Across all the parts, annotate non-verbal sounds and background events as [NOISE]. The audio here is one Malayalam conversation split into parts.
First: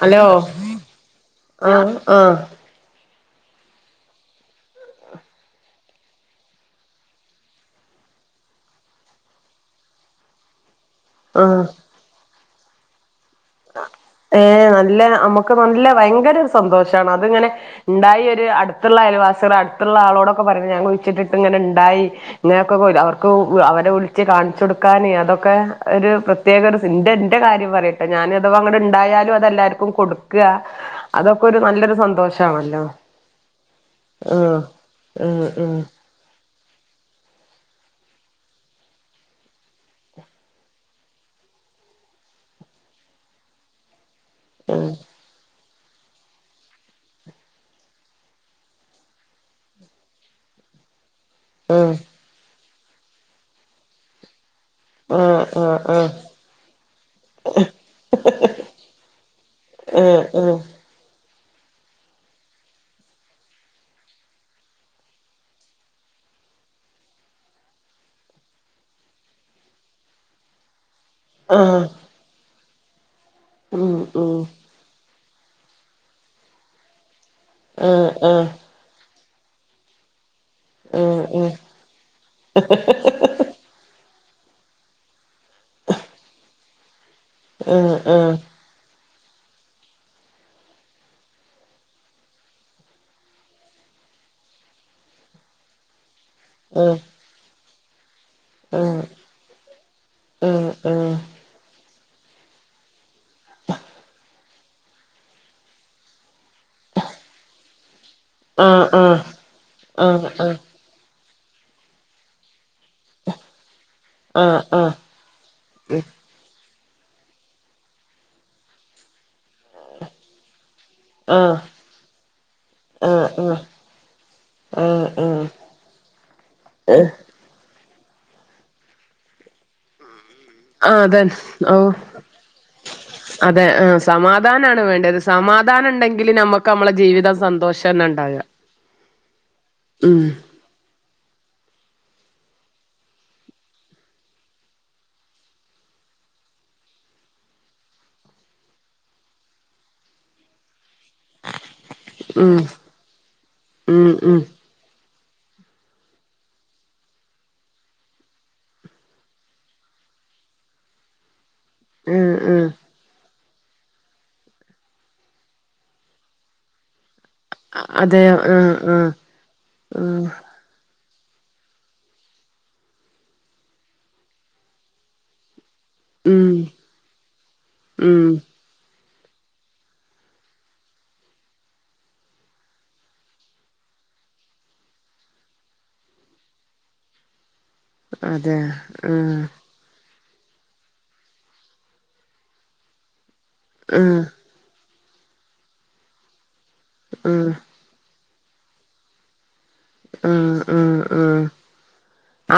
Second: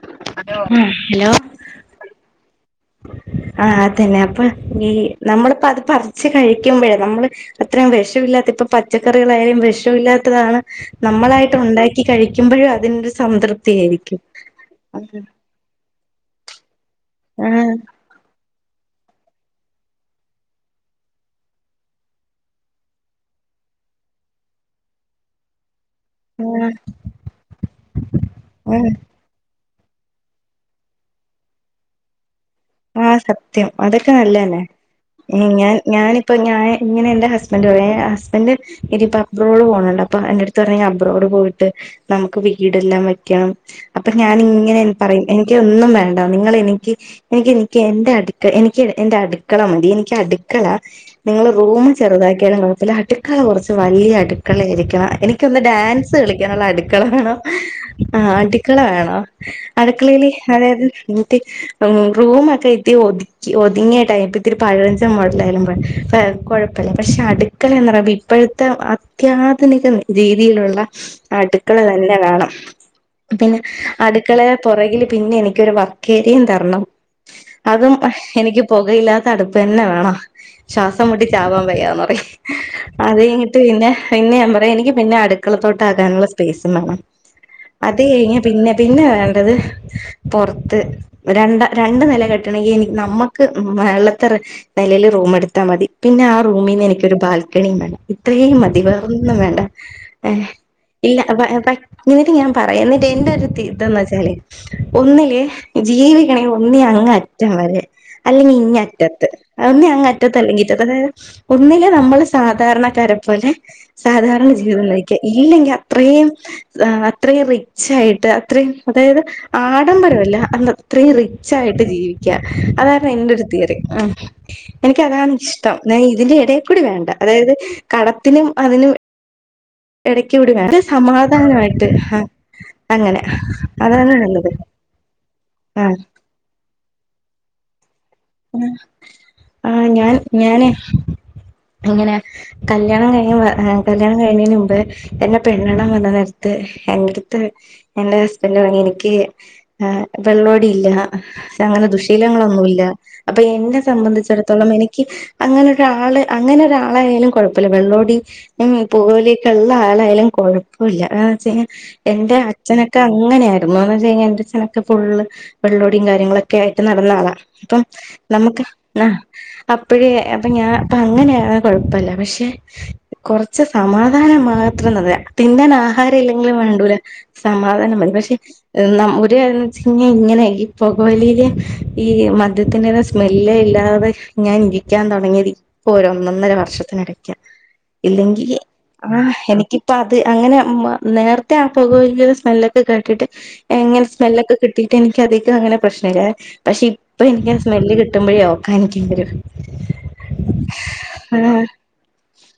ഹലോ ആഹ് ആ ആ ആ അതന്നെ അപ്പൊ ഈ നമ്മളിപ്പോ അത് പറച്ച് കഴിക്കുമ്പോഴേ നമ്മള് അത്രയും വിഷമില്ലാത്ത ഇപ്പ പച്ചക്കറികളായാലും വിഷമില്ലാത്തതാണ് നമ്മളായിട്ട് ഉണ്ടാക്കി കഴിക്ക ക്കുമ്പഴും അതിന്റെ ഏ് നല്ല നമുക്ക് നല്ല ഭയങ്കര സന്തോഷണ് അങ്ങനെ ആഹ് ഉണ്ടായി അടുത്തുള്ള അയലവാസികൾ അടുത്തുള്ള ആളോടൊക്കെ പറയഞ് ഞങ്ങൾ കുയിച്ചിട്ടിട്ട് ഇങ്ങനെ ഉണ്ടായി ഇങ്ങനെയൊക്കെ അവർക്ക് അവരെ വിളിച്ച് കാണിച്ചു കൊടുക്കന് അതൊക്കെ ഒരു പ്രത്യേക ഒരു സി എന്റെ കാര്യം പറയട്ടെ ഞാനിത് അഥവാ ആഹ് ഇണ്ടായാലും അതല്ലും കൊടുക്ക അതൊക്കെ നല്ലൊരു സന്തോഷം ആ സത്യം അതൊക്കെ ആഹ് നല്ലന്നെ ആഹ് ഞാൻ ഞാനിപ്പോ ഞൻ ഇങ്ങനെ എന്റെ ഹസ്ബന്റ് ഹസ്ബന്ഡറ് ഇനിയിപ്പ അബ്രോഡ് പോകണണ്ടോ അപ്പൊ എന്റെറ അടുത്ത് പറ അബ്രോഡ് പോയിട്ട് നമുക്ക് വീടെല്ലാം വെക്കണം അപ്പൊ ഞാനിങ്ങനെ പറയും എ ഒന്നും വേണ്ട നിങ്ങള എനിക്ക് എനിക്ക് എനിക്ക് എന്റെ അടുക്ക എനിക്ക് എന്റെ അടുക്കള മതി എനിക്ക് അടുക്കള റൂം ആഹ് ചെുതാക്കിയാലും അതില അടുക്കള കുറച്ച് വലിയ അടുകള അടുക്കളരിക്കണം ആഹ് ആഹ് എനിക്കൊന്ന് ആഹ് ആഹ് ആഹ് ഡാൻസ് കളിക്കാനുള്ള അടുക്കള വേണോ ആ അടുക്കള വേണോ അടുക്കളയില് ആഹ് ആഹ് അതായത് ഹ് റൂമൊക്കെ ഇത്തി ഒതുക്കി ഒതുങ്ങിട്ടായിപ്പ ഇത്തിരി പഴഞ്ച മോഡല ആയാലും കുഴപ്പമില്ല പക്ഷെ അടുക്കള എന്ന് പറയുമ്പോ ഇപ്പോഴത്തെ അത്യാധുനിക രീതിയിലുള്ള അടുക്കള ആഹ് തന്നെ വേണം പിന്നെ ഉം ഉം അടുക്കളെ പുറകിൽ പിന്നെ എനിക്കൊരു വർക്കേറിയ വേണം കണം അതും ആഹ് ആഹ് എനിക്ക് പുകയില്ലാ അടുപ്പ് തന്നെ വേണം ശ്വാസം ആഹ് മുട്ടിച്ചാവാൻ വയ്യന്നു പറയും അത് കഴിഞ്ഞിട്ട് പിന്നെ പിന്നെ പറയാ എനിക്ക് പിന്നെ അടുക്കളത്തോട്ടം ആകാനുള്ള സ്പേസും വേണം ആഹ് ആഹ് അത് കഴിഞ്ഞ പിന്നെ പിന്നെ അത് പൊറത്ത് രണ്ട രണ്ട് നില കെട്ടണമെങ്കിൽ എനിക്ക് നമ്മുക്ക് മുകളിലത്തെ നിലെൽ റൂം എടുത്താൽ മതി പിന്നെ ആ റൂമിൽ നിന്ന് എനക്ക് ഒരു ബാല് പിന്നെ ഇത്രയും മതി വേറെ ആഹ് ഒന്നും വേണ്ട ആഹ് ഇല്ല എന്നിട്ട് ഞാൻ പറയാന്ന എൻ്റെ ഒരു ഇതന്ന് വെച്ചാല് ഒന്നില് ജീവിക്കണെങ്കി ഒന്നി അങ്ങ് അറ്റം വരെ അല്ലെങ്കിൽ ഇങ്ങ ആഹ് ആഹ് അറ്റത്ത് അതൊന്ന ആഹ് ആഹ് ആഹ് ആഹ് ആഹ് ആഹ് ആഹ് ആഹ് അങ്ങറ്റത്ത് ഇല്ലെങ്കി ഇങ്ങറ്റത്ത് അതായത് ഒന്നില് നമ്മള് സാധാരണ കാരേ പോലെ സാധാരണ ജീവിതംനയിക്ക ഇല്ലെങ്കിൽ അത്രയും അത്രയും റിച്ച് ആയിട്ട് അത്രയും അതായത് ആഡംബരമല്ല അ അത്രയും റച്ച് ആായിട്ട് ജീവിക്ക ആഹ് അതായിരുന്നു ആഹ് എന്റെ ഒരു തിയറി ഉം ആഹ് എനക്കതാണ് ആഹ് ഇഷ്ടം ഞാൻ ഇതിൻ്റെ ഇടയിൽക്കൂടി ഏഹ് വേണ്ട ആഹ് അതായത് കടത്തിനും അതിനും ഇടയ്ക്ക് അതെ സമാധാനമായിട്ട് ഓഹ് ആ അങ്ങനെ അതെ ആഹ് അതാണ് നല്ലത് സമാധാനാണ് വേണ്ടത് ആ സമാധാനം ഉണ്ടെങ്കില് നമുക്ക് നമ്മളെ ജീവിതം സന്തോഷംന്നെ ആ ആ ഞാൻ ഞാന് ഇങ്ങനെ കല്യാണം കഴിഞ്ഞ കല്യാണം കഴിഞ്ഞതിന് മുൻപ് എന്റെ പെണ്ണുകാണാൻ വന്ന നേരത്ത് എന്റെടുത്ത് എന്റെ ഹസ്ബൻഡ് പറഞ്ഞു എനിക്ക് വെള്ളോടിയില്ല അങ്ങനെ ഉം ദുശീലങ്ങളൊന്നുമല്ല അപ്പൊ എന്നെ ഉം ഉം സംബന്ധിച്ചിടത്തോളം എനിക്ക് അങ്ങനെൊരാൾ അങ്ങനെൊരാളായാലും കുഴപ്പമില്ല വെള്ളോടി പൂവോലിയൊക്കെ ഉള്ള ആളായാലും കുഴപ്പമില്ലന്ന് വെച്ച് കഴിഞ്ഞാൽ എന്റെ ആഹ് ആഹ് അച്ഛനൊക്കെ അങ്ങനെയായി ന്ന് വെ കഴിഞ്ഞാ എന്റെറെനക്ക് ഫള് വള്ളോടും കാര്യങ്ങളൊക്കെ ആയിട്ട് നടന്നാളാം അതെ ആഹ് നമക്ക് ആ ആഹ് അപ്പഴേ ആഹ് അപ്പൊ ഞാൻ അപ്പ അങ്ങനെയണ കുഴപ്പല്ല പക്ഷെ കുറച്ച് സമാധാനം മാത്രം തിന്നനാ ഉം ല്ലെങ്കിലും വേണ്ടല സമാധാന മതി ഉം പക്ഷെ ഇങ്ങനെഈ പൊോലെ ഈ ആദ്യത്തിറേത സ്മെല് ഇല്ലാതെ ഞാൻ ഇരിക്കാൻ തുടങ്ങിയത് ഇപ്പോൊ ഒരു ഒന്നൊന്നര വർഷത്തിനിടയ്ക്ക്ാണ് ഇല്ലെങ്കി അതെ ആഹ ആഹ് എനക്ക്ിപ്പ അത് അങ്ങനെ നേരത്തെ ആ പോകുമെങ്കിൽ സ്മെല്ലൊക്കെ കേട്ടിട്ട് എങ്ങനെ ആഹ് സ്മെല്ലൊക്കെ കിട്ടി എനിക്ക അധികം അങ്ങനെ പ്രശ്നില്ല പക്ഷെ അപ്പ എനിക്ക് സ്മെല് കട്ടി കിുമ്പഴ ഓക്കാ എനിക്കരും ആഹ ഉ ഉഹ ആഹ്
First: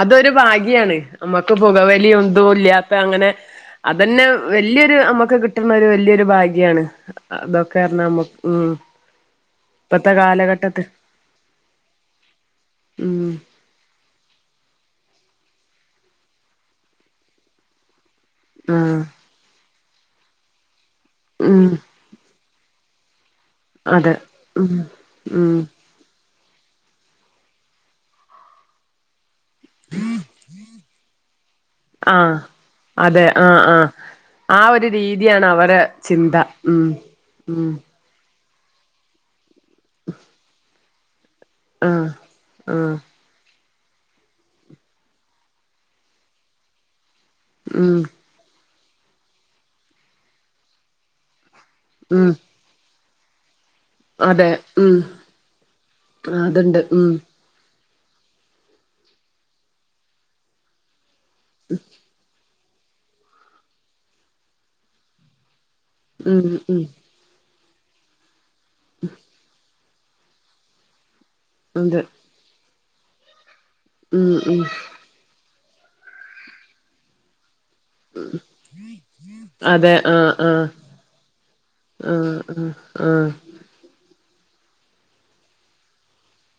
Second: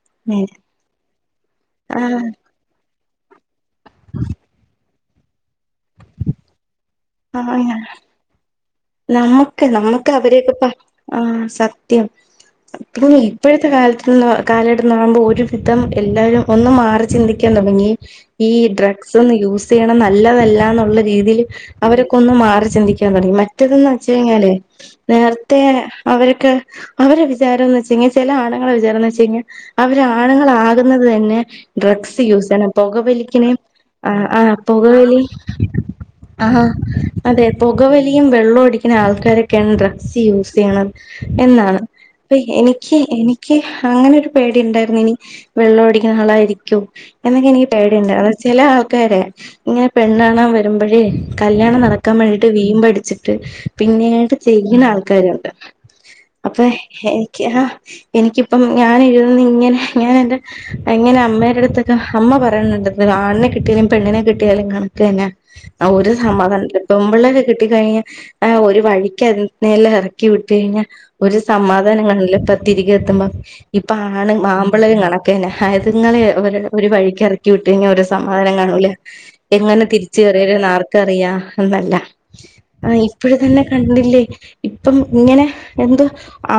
അതൊരു ആഹ് ഭാഗ്യിയാണ് നമ്മുക്ക് പുകവലിയ എതുും ഇല്ല അപ്പം അങ്ങനെ അതന്നെ വലിയ ഇത് നമുക്ക് കിട്ടുന്ന വലിയൊരു ഭാഗ്യാണ് അതൊക്കെണാമക്ക് ഉം നമുക്ക് നമുക്ക് ഇപ്പത്തെ അവരെയൊക്കെ കാലഘട്ടത്ത് ആ സത്യം പിന്നെ ഉം ഇപ്പോഴത്തെ കാലത്തി നിന്ന് കാലഘടുന്നാകുമ്പോ ഒരു വിധം എല്ലാരും ഒന്ന്ും മാറി ചിന്തിക്കാൻ തുടങ്ങി ഈ ആഹ് ഡ്രഗ്സ് ഒന്ന് യൂസ് ചെയ്യണം നല്ലതല്ലാന്നുള്ള രീതിൽ ഉം അവരൊക്കെ ഒന്ന് മാറി സിന്ിക്കാൻടിയുമെ പറ്റതന്ന് വെച്ച അതെ കഴിഞ്ഞാല് ഉം ഉം നേരത്തെ അവർ [INAUDIBLE] അവരെ വിചാരം എന്ന് വച്ച കഴിഞ്ഞാ ചില ആണങ്ങളെ വിചാരം എന്ന് വെച്ചുകഴിഞ്ഞ അവരാ ആണുങ്ങളൾാകുന്നത് തന്നെ ഡ്രഗ്സ് ആഹ് യൂസ് അതെ പുകവലിക്കിന ആഹ് ആഹ് ആ ഒരു പുകവലി രീതിയാണ് അവരെ ചിന്ത ആ ഉം അതെ ഉം പുകവലി വെള്ളം അടിക്കുന്ന ആൾക്കാരൊക്കെയാണ് ഡ്രസ് യൂസ് ചെയ്യണത് എന്നാണ് ആഹ് അപ്പൊ എനിക്ക് ആഹ് എനിക്ക് [INAUDIBLE] അങ്ങനെ ഒരു പേടി ഉണ്ടായിരുന്നു ഇനി വെള്ളഅടിക്കുന്ന ആളായിരിക്കുവോ എന്നൊക്കെ എനിക്ക് ഉം പേടിയുണ്ട് അ ചില വിട്ടുക്കാരെ ഇങ്ങനെ പെണ്ണാണാൻ വരുമ്പോഴേ കല്യാണം നടക്കാൻ ഉം വേണ്ടിട്ട് വീമ്പടി ച്ചിട്ട് പിന്നീട്ട് അതെ ചെയ്യുന്ന ഉം ആൾക്കാരുണ്ട് അപ്പൊ അതുണ്ട് ഉം എനിക്ക് ആ എനിക്കിപ്പം ഞാൻ എഴുത ഇങ്ങനെ ഞാൻ എന്റെ എങ്ങനെ അമ്മേടെഅടുത്തേക്ക് അമ്മ പറഞ്ഞ ആണിനെ കിട്ടിയാലും പെണ്ണിനെ കിട്ടിയാലും കണക്ക് തന്നെ ആ ഒരു ഉം സമാധാനം ഉം ഇല്ലപ്പാ പെൺപിള്ളേരെ കെട്ടിക്കഴിഞ്ഞാ [UNINTELLIGIBLE] ആ ഒരു വഴിക്ക് [INAUDIBLE] ക്കി വിട്ട് കഴിഞ്ഞാ ഒരു അതെ സമാധാന [INAUDIBLE] തിരികെ എത്തുബം ഇപ്പ ഉം ആണ് ഉം ആൺപിള്ളേരും കാണാക്ക് തന്നെ ആതുങ്ങളെ ഒരു വഴികികേറ കി വിട്ട് കഴിഞ്ഞ ഒരു സമാധാനം കാണൂല എങ്ങനെ അതെ തിരിച്ച് ആഹ് ആഹ് കേറിവരുന്ന് ആർക്കറിയ എന്നല്ല ആഹ് ആഹ് ഇപ്പോഴ ആഹ് തന്നെ കണ്ടില്ല ല്ലേ ഇപ്പം ഇങ്ങനെ എന്തോ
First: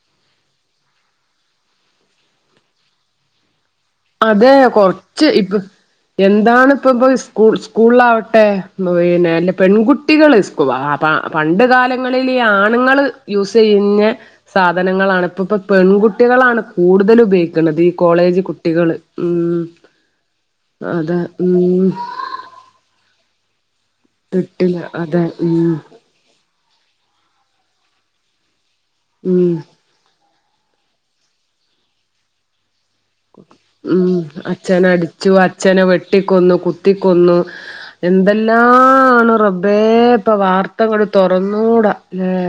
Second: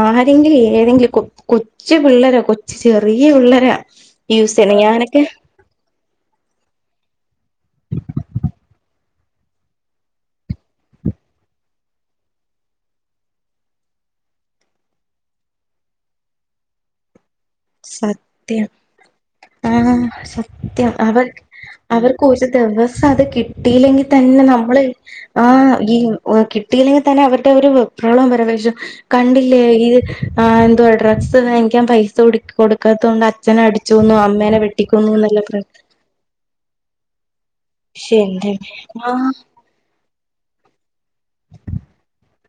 ആരെങ്കിലും ഏതെങ്കിലും കൊ കൊച്ചു പിള്ളര കൊച്ച് ചെറിയ പിള്ളരോ അതെ കൊറച്ച് ഇപ്പ എന്താണ് ഇപ്പ ഇ സ്കൂ സ്കൂളില ആവട്ടെ പിന്നെല്ല പെൺകുട്ടികൾ പാ പണ്ട് കാലങ്ങളിൽ ഈ ആണുങ്ങളെ യൂസ് ചെയ്യുന്ന സാധനങ്ങളാണ് ഇപ്പ ഇപ്പ പെൺകുട്ടികളാണ് കൂടുതൽ ഉപയോഗിക്ക ഗണതി കോളേജ് കുട്ടി - ആഹ സത്യം അതെ അവർ ഉം അവർക്ക് ഒരു ദിവസം അത് കിട്ടി കിട്ടിയില്ലെങ്കിൽ തന്നെ കിട്ടില്ല നമ്മള് അതെ ആ ഉം ഈ കി കിട്ടിയില്ലെകിലെ തന്നെ അവടെ ഒരു വെപ്രാളം പരാവേഷം കണ്ടില്ലേ ഉം ഇത് ആഹ എന്തുവാ അ ഡ്രസ് വാങ്ങിക്കാൻ പൈസ കുടുക്ക് ഉം അച്ഛന വെട്ടിക്കൊന്നു അടിച്ചു എന്നല്ല പറ അച്ഛനെ വെട്ടിക്കൊന്നു കുത്തി- കൊന്നു പക്ഷെ എന്റെ ആ എന്തെല്ലാണ് റബബേ ഇപ്പൊ വാർത്ത കൂടി തുറന്നുകൂടാ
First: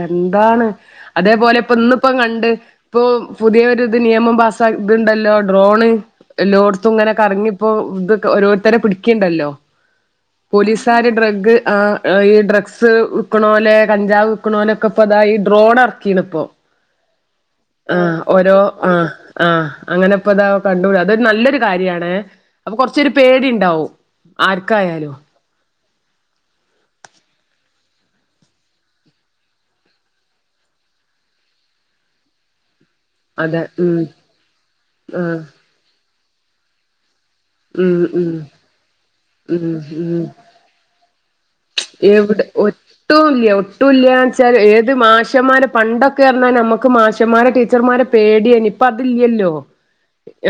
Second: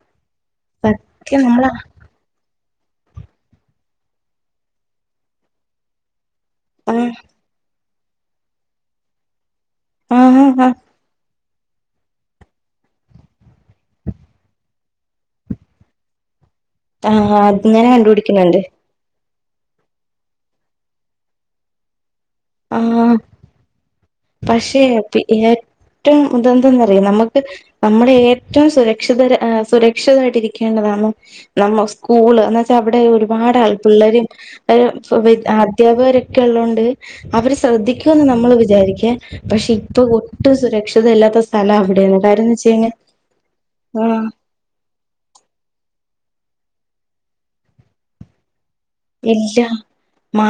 അതാണ് സത്യം അതേപോലെ നമ്മള് ഇന്ന്പ്പം കണ്ട് ഇപ്പൊ പുതിയ ഒരു ഇത് നിയമം പാസ്സാകിട്ടുണ്ടാലോ റോള് ആഹ് എല്ലോടത്തുങ്ങനെ കറങ്ങി ഇപ്പോ ഇതൊക്കെ ഓരോര്തരെ പിടിക്ക്‌ണ് ണ്ടല്ലോ ആഹ് ആഹ് പോലീസാര് ഡ്രഗ് ആഹ് ഈ ഡ്രഗ്സ് വ്ക്ക്‌ണോലേ കഞ്ചാവ് വ്ക്ക്‌ണോലൊക്കെ ഇപ്പൊ താ ഈ ഡ്രോൺ എർക്കീണ് പ്പോ ആഹ അത്ങ്ങനെ കണ്ടുപിടിക്ക്‌ണ് ണ്ട് ആഹ് ആഹ് അങ്ങ് ഇപ്പ താ കണ്ടൂല അതൊരു നല്ലൊരു കാര്യാണേ അപ്പൊ കൊറച്ചൊരു പേടി ണ്ടാവും പക്ഷെ [UNINTELLIGIBLE] ഏറ്റവും തെന്തെന്നറിയോ നമ്മക്ക് നമ്മളെ ഏറ്റവും സുരക്ഷിത സുരക്ഷിതായിട്ട് ഇരിക്കേണ്ടതാണ് നമ്മ സ്കൂള് എന്നച്ചാ അവിടെ ഒരുപാട് അതെ ആൾ ഉം പിള്ളരും ആഹ് അധ്യാപകരൊക്കെ എനിക്ക് എല്ലാം ഉണ്ട് അവര് ഉം ശ്രദ്ധിക്കൂന്ന് ഉം നമ്മള് വിചാരിക്കും ഉം പക്ഷെ ഇപ്പൊ ഉം ഒട്ടും സുരക്ഷതല്ലാത്ത എവിടെ ഒട്ടൂല്ല്യാ ആഹ് ഒട്ടൂല്ല്യാവെച്ചാ ഏത് മാഷമാരാ പണ്ടൊക്കെ നമ്മക്ക് മാഷ്യന്മാരെ ടീച്ചർമാരെ പേടി ഇ അതില്ലല്ലോ ഇല്ല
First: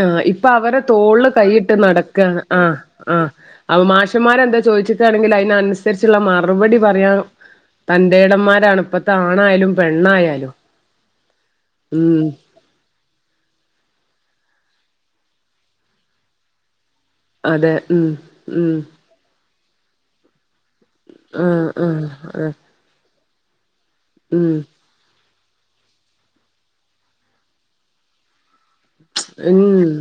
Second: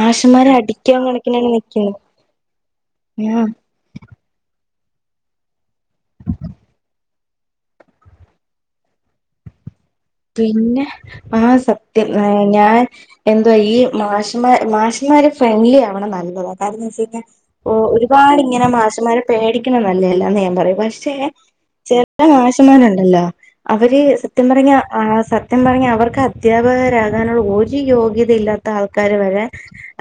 ആ ഇപ്പ അവരെ അടിക്കാൻ തോള് കണക്കിനാണ് കൈയിട്ട് നിക്കുന്നത് നടക്ക ആഹ് ആഹ് ആ അവ മാഷന്മാരെ എന്താ ചോദിച്ചിട്ട ആ എങ്കിൽ അതിനു അനുസരിച്ചു അനുസരിച്ച്ള്ള മറുപടി പറയാൻ തന്റെടന്മാരാണ് ഇപ്പത്തെ ആണായാലും പെണ്ണായാലും പിന്നെ ആഹ് സത്യം ഉം ഏ ഞാൻ എന്തുവാ ഈ മാഷന്മാര് ഫ്രണ്ട്ലി ആവണം നല്ലതാ കാരണം ന്നാ വെച്ചൽ അതെ ഓ ഉം ഒരുപാടിങ്ങനെ ഉം മാഷുംമ്മാരെ പേടി നല്ലതല്ലാന്ന് ഞാപറയും പഷ് ആഹ് ചെല ആഹ് ആഹ് മാഷമ്മാര്ണ്ടല്ലോ അവര് സത്യം ഉം പറഞ്ഞാ ആഹ് സത്യം പറഞ്ഞാ അവർക്ക് അധ്യാപകരാകാന്ള്ള ഒരു യോഗ്യതയില്ലാ ത്ത ആൾക്കാര് വരെ ഉം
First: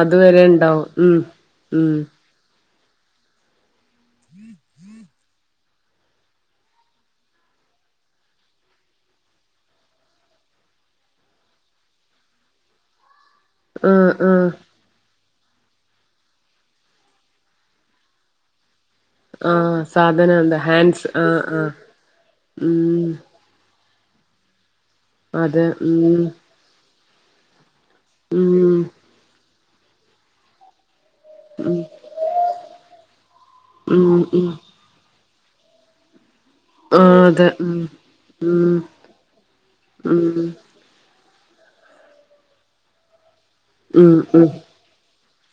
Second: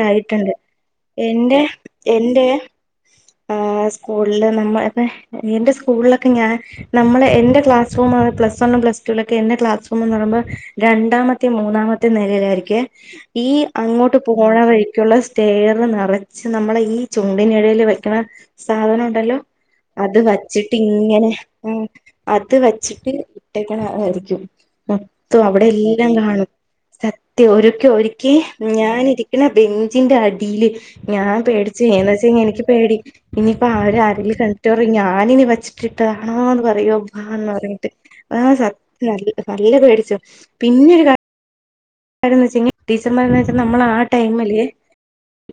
അതുവരെ ഉണ്ടാവും ഉം എന്റെ ഉം എന്റെ ആഹ് സ്കൂളില് നമ്മ എന്റെ സ്കൂളിലൊക്കെ ഞാൻ നമ്മള് എന്റെ ക്ലാസ് റൂംപ്ലസ് വണ്ണും പ്ലസ് റ്റൂ ലൊക്കെ എന്റെ ക്ലാസ് റൂമ്ന്ന് പറയുമ്പോ, രണ്ടാമത്തെ മൂന്നാമത്തെ നിലയിലായിരിക്കു മേ ഈ ആഹ് അങ്ങോട്ട് ആഹ് പോണ വഴിക്കുള്ള സ് തേർ നിറച്ച് നമ്മള ഈ ചുണ്ടിനഴയില് വെക്കണ സാധനം ഉണ്ടല്ലോ ആഹ് അത് സാധനണ്ട് വച്ചിട്ട് ഹാൻഡ്സ് ഇങ്ങനെ ആഹ് ആഹ് അത് വച്ചിട്ട് ഉം ഇ [UNINTELLIGIBLE] ആയിരിക്കും മൊത്തം അവിടെ അതെ എല്ലാം ഉം കാണും. സത്യം, ഒരു ഒരിക്കി ഉം ഞാനിരിക്കുന്ന ബെഞ്ചിന്റെ അടിയില് ഞാൻ പേടിച്ചു എന്നു വച്ചാ എനിക്ക് പേടി. ഇനിയിപ്പ ആര് ഉം ആരേലും ഉം കണ്ടിട്ടു പറയും ഞ ഞാനിനി വെച്ചിട്ടിട്ട ആന്ന് പറയോ ബാ ആഹ് അതെ ഉം പറഞ്ഞിട്ട് ആ ഉം സത്യ ന നല്ല പേടിച്ചു, ഉം പിന്നെ [UNINTELLIGIBLE] ഒരു കാര്യന്ന്വെച്ച്ങ്കിടീച്ചർമാ നമ്മള് ആ ഉം ഉം ടൈമില്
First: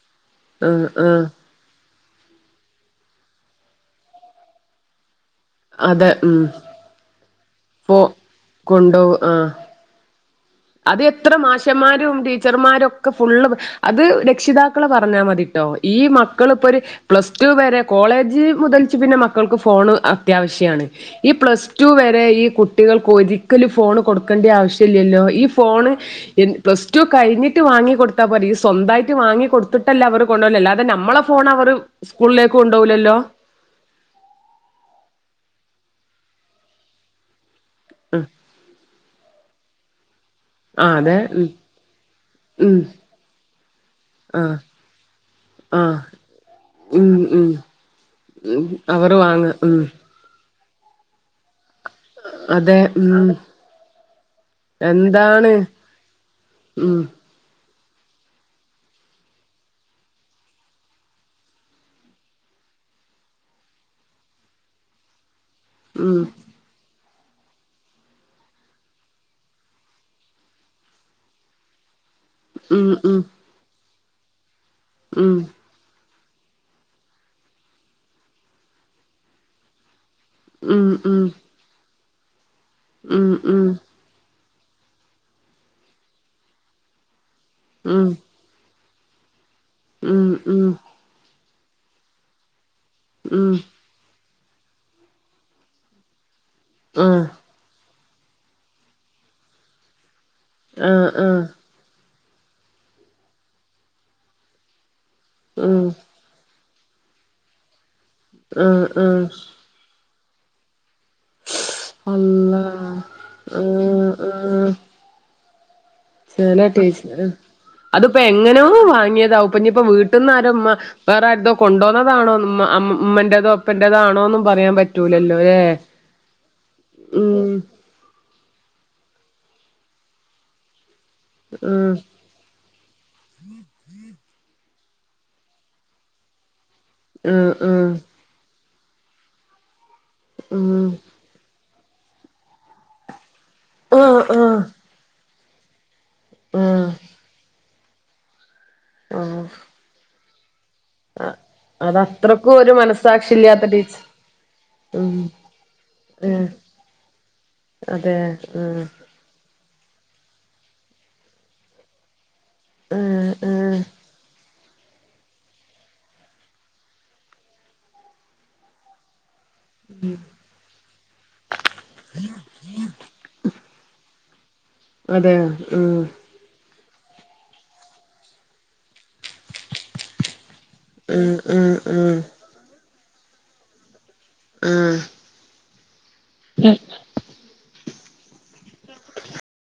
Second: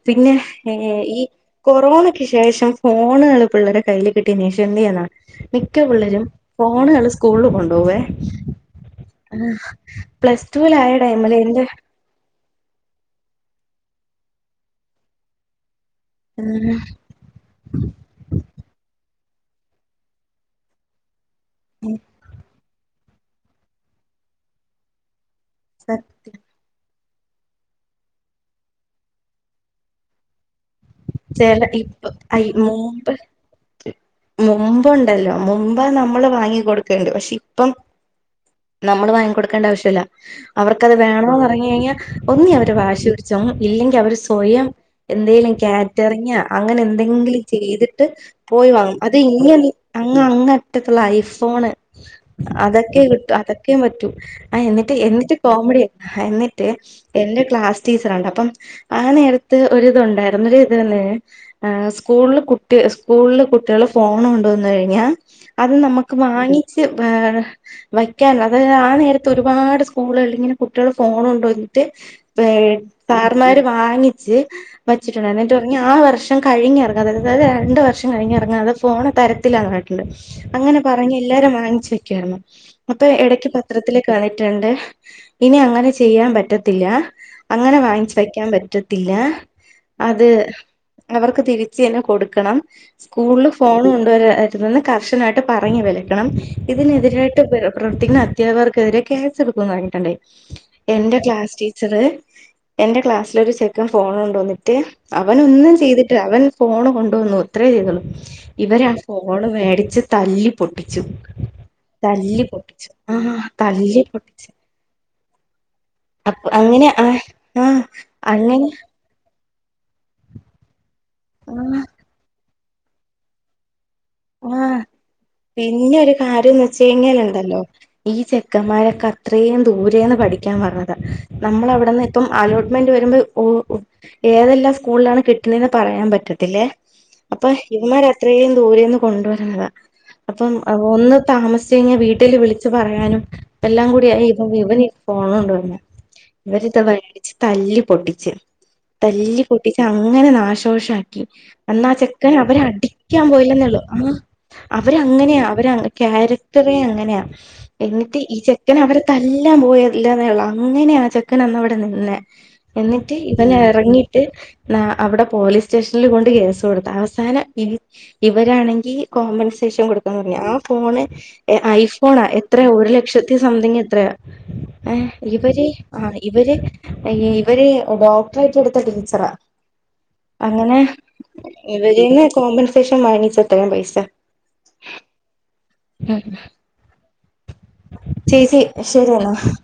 പിന്നെ ആഹ് ഈ ആഹ് കൊറോണ ക്ക് ശേഷം ഫോണുകള് പിള്ളരെ കയ്യിൽ കിട്ടിയന് ശേഷം എന്ത് ചെയ്യനാ മിക്ക അതെ പിള്ളേരും ഉം ഫോണുകള് സ്‌കൂ സ്കൂളിൽ കൊണ്ടു പോവേ പോ കൊണ്ടോവും ആഹ് പ്ലസ് ടൂല അത് എത്ര മാഷന്മാരും ടീച്ചർമാരും ഒക്കെ ഫുള്ള് അത് രക്ഷിതാക്കളെ പറഞ്ഞാൽ മതിട്ടോ ഈ മക്കളിപ്പോ ഒരു എന്റെ പ്ലസ് ടു വരെ കോളേജ് മുതൽ പിന്നെ മക്കൾക്ക് ഫോൺ അത്യാവശ്യാണ് ഈ പ്ലസ് ടു വരെ ഈ കുട്ടികൾ ഒരിക്കലും ഫോൺ കൊടുക്കേണ്ട ആവശ്യമില്ലല്ലോ ഈ ഫോണ് ഫോൺ ൻ പ്ലസ് പ്ലസ് ടു കഴിഞ്ഞിട്ട് വാങ്ങി കൊടുത്താൽ പോരെ ഈ സ്വന്തമായിട്ട് വാങ്ങി കൊടുത്തിട്ടല്ലേഅവര് കൊണ്ടോവ്ന്ന് അല്ലാതെ നമ്മളെ ഫോൺ ചെല അവർ ഇപ്പ സ്കൂളിലേക്ക് മുമ്പ്, കൊണ്ടുപോകൂലല്ലോ മുമ്പുണ്ടല്ലോ മമ്പേ നമ്മള് വാങ്ങി കൊടുക്കണ്ട് പക്ഷേ ഇപ്പം ഉം നമ്മൾ വാങ്ങി കൊടുക്കേണ്ട ആവശ്യ ട്ടില്ലാ ആ അവർക്കത് അതെ വേണെന്ന് ഉം പറഞ്ഞു കഴിഞ്ഞാൽ ഒന്നി അവര് ഉം വാശി പിടിച്ച് വാങ്ങും ഇല്ലെങ്കിൽ അവര് ആ സ്വയം എന്തേലും ആ ക്യാറ്ററിംഗാ അങ്ങനെ ഉം എന്തെങ്കിലും ഉം ചെയ്തിട്ട് ഉം പോയി വാങ്ങും അവർ അത് ഇങ്ങ വാങ്ങ [UNINTELLIGIBLE] ഉം അങ്ങ അങ്ങറ്റത്തുള്ള ഐഫോണ് അതെ അതൊക്കെ ഉം കിട്ടു അതൊക്കെയും പറ്റൂ ആ എന്നിട്ട് എന്നിട്ട് എന്താണ് കോമഡിയ എന്നിട്ട് ഉം എന്റെ ക്ലാസ് ടീച്ചറണ്ട് അപ്പം ആ നേരത്ത് ഒരിതുണ്ടായി [UNINTELLIGIBLE] ആ സ്കൂളില് കുട്ടി സ്കൂളില് കുട്ടികള് ഫോൺ കൊണ്ടുവന്നു കഴിഞ്ഞാൽ അത് നമുക്ക് ഉം വാങ്ങിച്ച് വേ വയ്ക്കാന അതായത് ആ നേരത്തെ ഒരുപാട് സ്കൂളിങ്ങനെ കുട്ടികൾ ഫോൺ കൊണ്ട് വന്നിട്ട് ഏ ഉം ഉം സാർമ്മാര് വാങ്ങി ച്ച് ച്ചിട്ടുണ്ട് ഉം എന്നിട്ട് [UNINTELLIGIBLE] ആ വർഷം ട്ടം കഴിഞ്ഞ് ഇറങ്ങാതെ [UNINTELLIGIBLE] രണ്ട് വർഷം കഴിഞ്ഞിറങ്ങാതെ ഫോണ് തരത്തില്ലാന്ന് പറഞ്ഞിട്ട് ണ്ട് അങ്ങനെ ഉം ഉം പറഞ്ഞ ഉം എല്ലാരും വാങ്ങിച്ച ക്കെ എറങ്ങും അപ്പൊ ഉം ഇടക്ക് പത്രത്തില് കാണ ട്ടുണ്ട് ഇനി അങ്ങനെ ചെയ്യാൻ പറ്റത്തില്ല അങ്ങനെ ഉം വാങ്ങിച്ച് വയ്ക്കാൻ പറ്റ ത്തില്ല അത് ഉം ഉം അവർക്ക് തിരി ച്ച് ന്നെ കൊടുക്കണം സ്കൂളിൽ ഉം ഫോണ് കൊണ്ടുവരാ എന്ന് കർശനായിട്ട് പറഞ്ഞു വെലക്കണം ആഹ് ഇതിനെതിരായിട്ട് പ്രവർത്തിക്കുന്ന അധ്യപകർക്കെതിരെ കേസ എടുക്കുന്ന് പറഞ്ഞിട്ടുണ്ട് ആഹ് എന്റെ ആഹ് ക്ലാസ് ടീച്ചറ് എന്റെ ക്ലാസ്സിലൊ ഒരു ചെക്കൻ ഫോൺ ഉണ്ടോന്നിട്ട് ട്ട് അവന ഒന്നും ഉം ചെയ്തിട്ടില്ല അവൻ ഫോണ് കൊണ്ടുവന്നു എത്രേ ചെയ്തുള്ളൂ ആഹ് ഇവരാ ആഹ് ഫോണ് മേടിച്ച തല്ലിപ്പൊ പൊട്ടിച്ചു തല്ലി അള്ളാ പൊട്ടിച്ചു ആ തല്ലി ആഹ് പൊട്ടിച്ചു അപ്പൊ ചല അങ്ങനെ ആ ടേസ് ആഹ് അതിപ്പോ എങ്ങനെയോ അങ്ങനെ വാങ്ങിയതാവ ഇപ്പൊ വീട്ട്ന്നാരോ ആരോമ്മ വേറര്തോ ആഹ് കൊണ്ടോന്നതാണോ മ്മ അമ് മന്റതോ പ്പന്റതോ ആഹ പിന്നെ ഒരു കാര്യംന്ന് ഉം വെച്ചയ്ഞാൻണ്ടല്ലോ ഈ ചെക്കന്മാരൊ ക്കത്രയും ദൂരേന്ന് പഠിക്കാൻ പർഞ്ഞ ക്ക നമ്മൾ ആഹ് അവിടന്ന് ഇപ്പം അലോട്ട്മെന്റ് വരുമ്പോ ഓ ഓ ഏതെല്ലാം സ്കൂളിലാണ് കിട്ടുന്നെന്ന് പറയാൻ പറ്റത്തില്ലേ അപ്പൊ ആഹ് ആഹ് ഇവന്മാർ അത്രെയേം ദൂരെന്ന് കൊണ്ടുവരുന്നത അപ്പം ഉം ഒന്ന് താമസ് ച്ചെയ്ഞ്ഞാ വീട്ടില് വിളിച്ച് പറയാനും എല്ലാം ആഹ് കൂടിയായി ആഹ് ഇവന് ഫോണ് ഇവരിതാ ആഹ് [UNINTELLIGIBLE] തല്ലി പൊട്ടിച്ച് തല്ലി ആഹ് പൊട്ടിച് അങ്ങനെന മോഷാക്കി ആഹ് അന്നാ ചെക്കൻ അതത്രക്കും അവരെ ഒരു അടിക്കാൻ മനസ്സാക്ഷി ഇല്ലാത്ത പോയില്ലെന്നേള്ളു ടീച്ച അ ഉം അവരങ്ങനെയാ അവര് ഏഹ് ക്യാരക്ടറെ അങ്ങനെയാ അതെ എന്നിട്ട് ഈ ചെക്കൻ ആഹ് അവരെ തൽ ല്ലാൻ പോയല്ലാന്നേ ഒള്ളു അങ്ങനെ ആ ചെക്കൻ അന്ന് അവിടെ നിന്നെ എന്നിട്ട് ആഹ് ഇവന് ആഹ് എറങ്ങിട്ട് ന്നാ അവിടെ പോലീസ് സ്റ്റേഷനിൽ കൊണ്ട് കേസ് കൊട്ത്ത് അവസാനം ഇവരാണെ ഈ കോമൻസ് സേഷം കൊടുക്കണം പറഞ്ഞ് ആ ഫോണ് ഐഫോണാ എത്രയ ഒരു ലക്ഷത്തി സംതിങ് എത്രയ ഏ അതെയോ ഇവര് ഉം അ ഇവര് ഇവര് ഡോക്ടറായിട്ട് എട്ത്ത ടിച് ത്ര അങ്ങനെ ഉം ഉം ഉം ഇവരേന്ന് കോമൺസേഷം മ് മാങ്ങിചെ ഇത്രേം പൈസ ആഹ് ഉം ചേച്ചി ശരി എന്നാ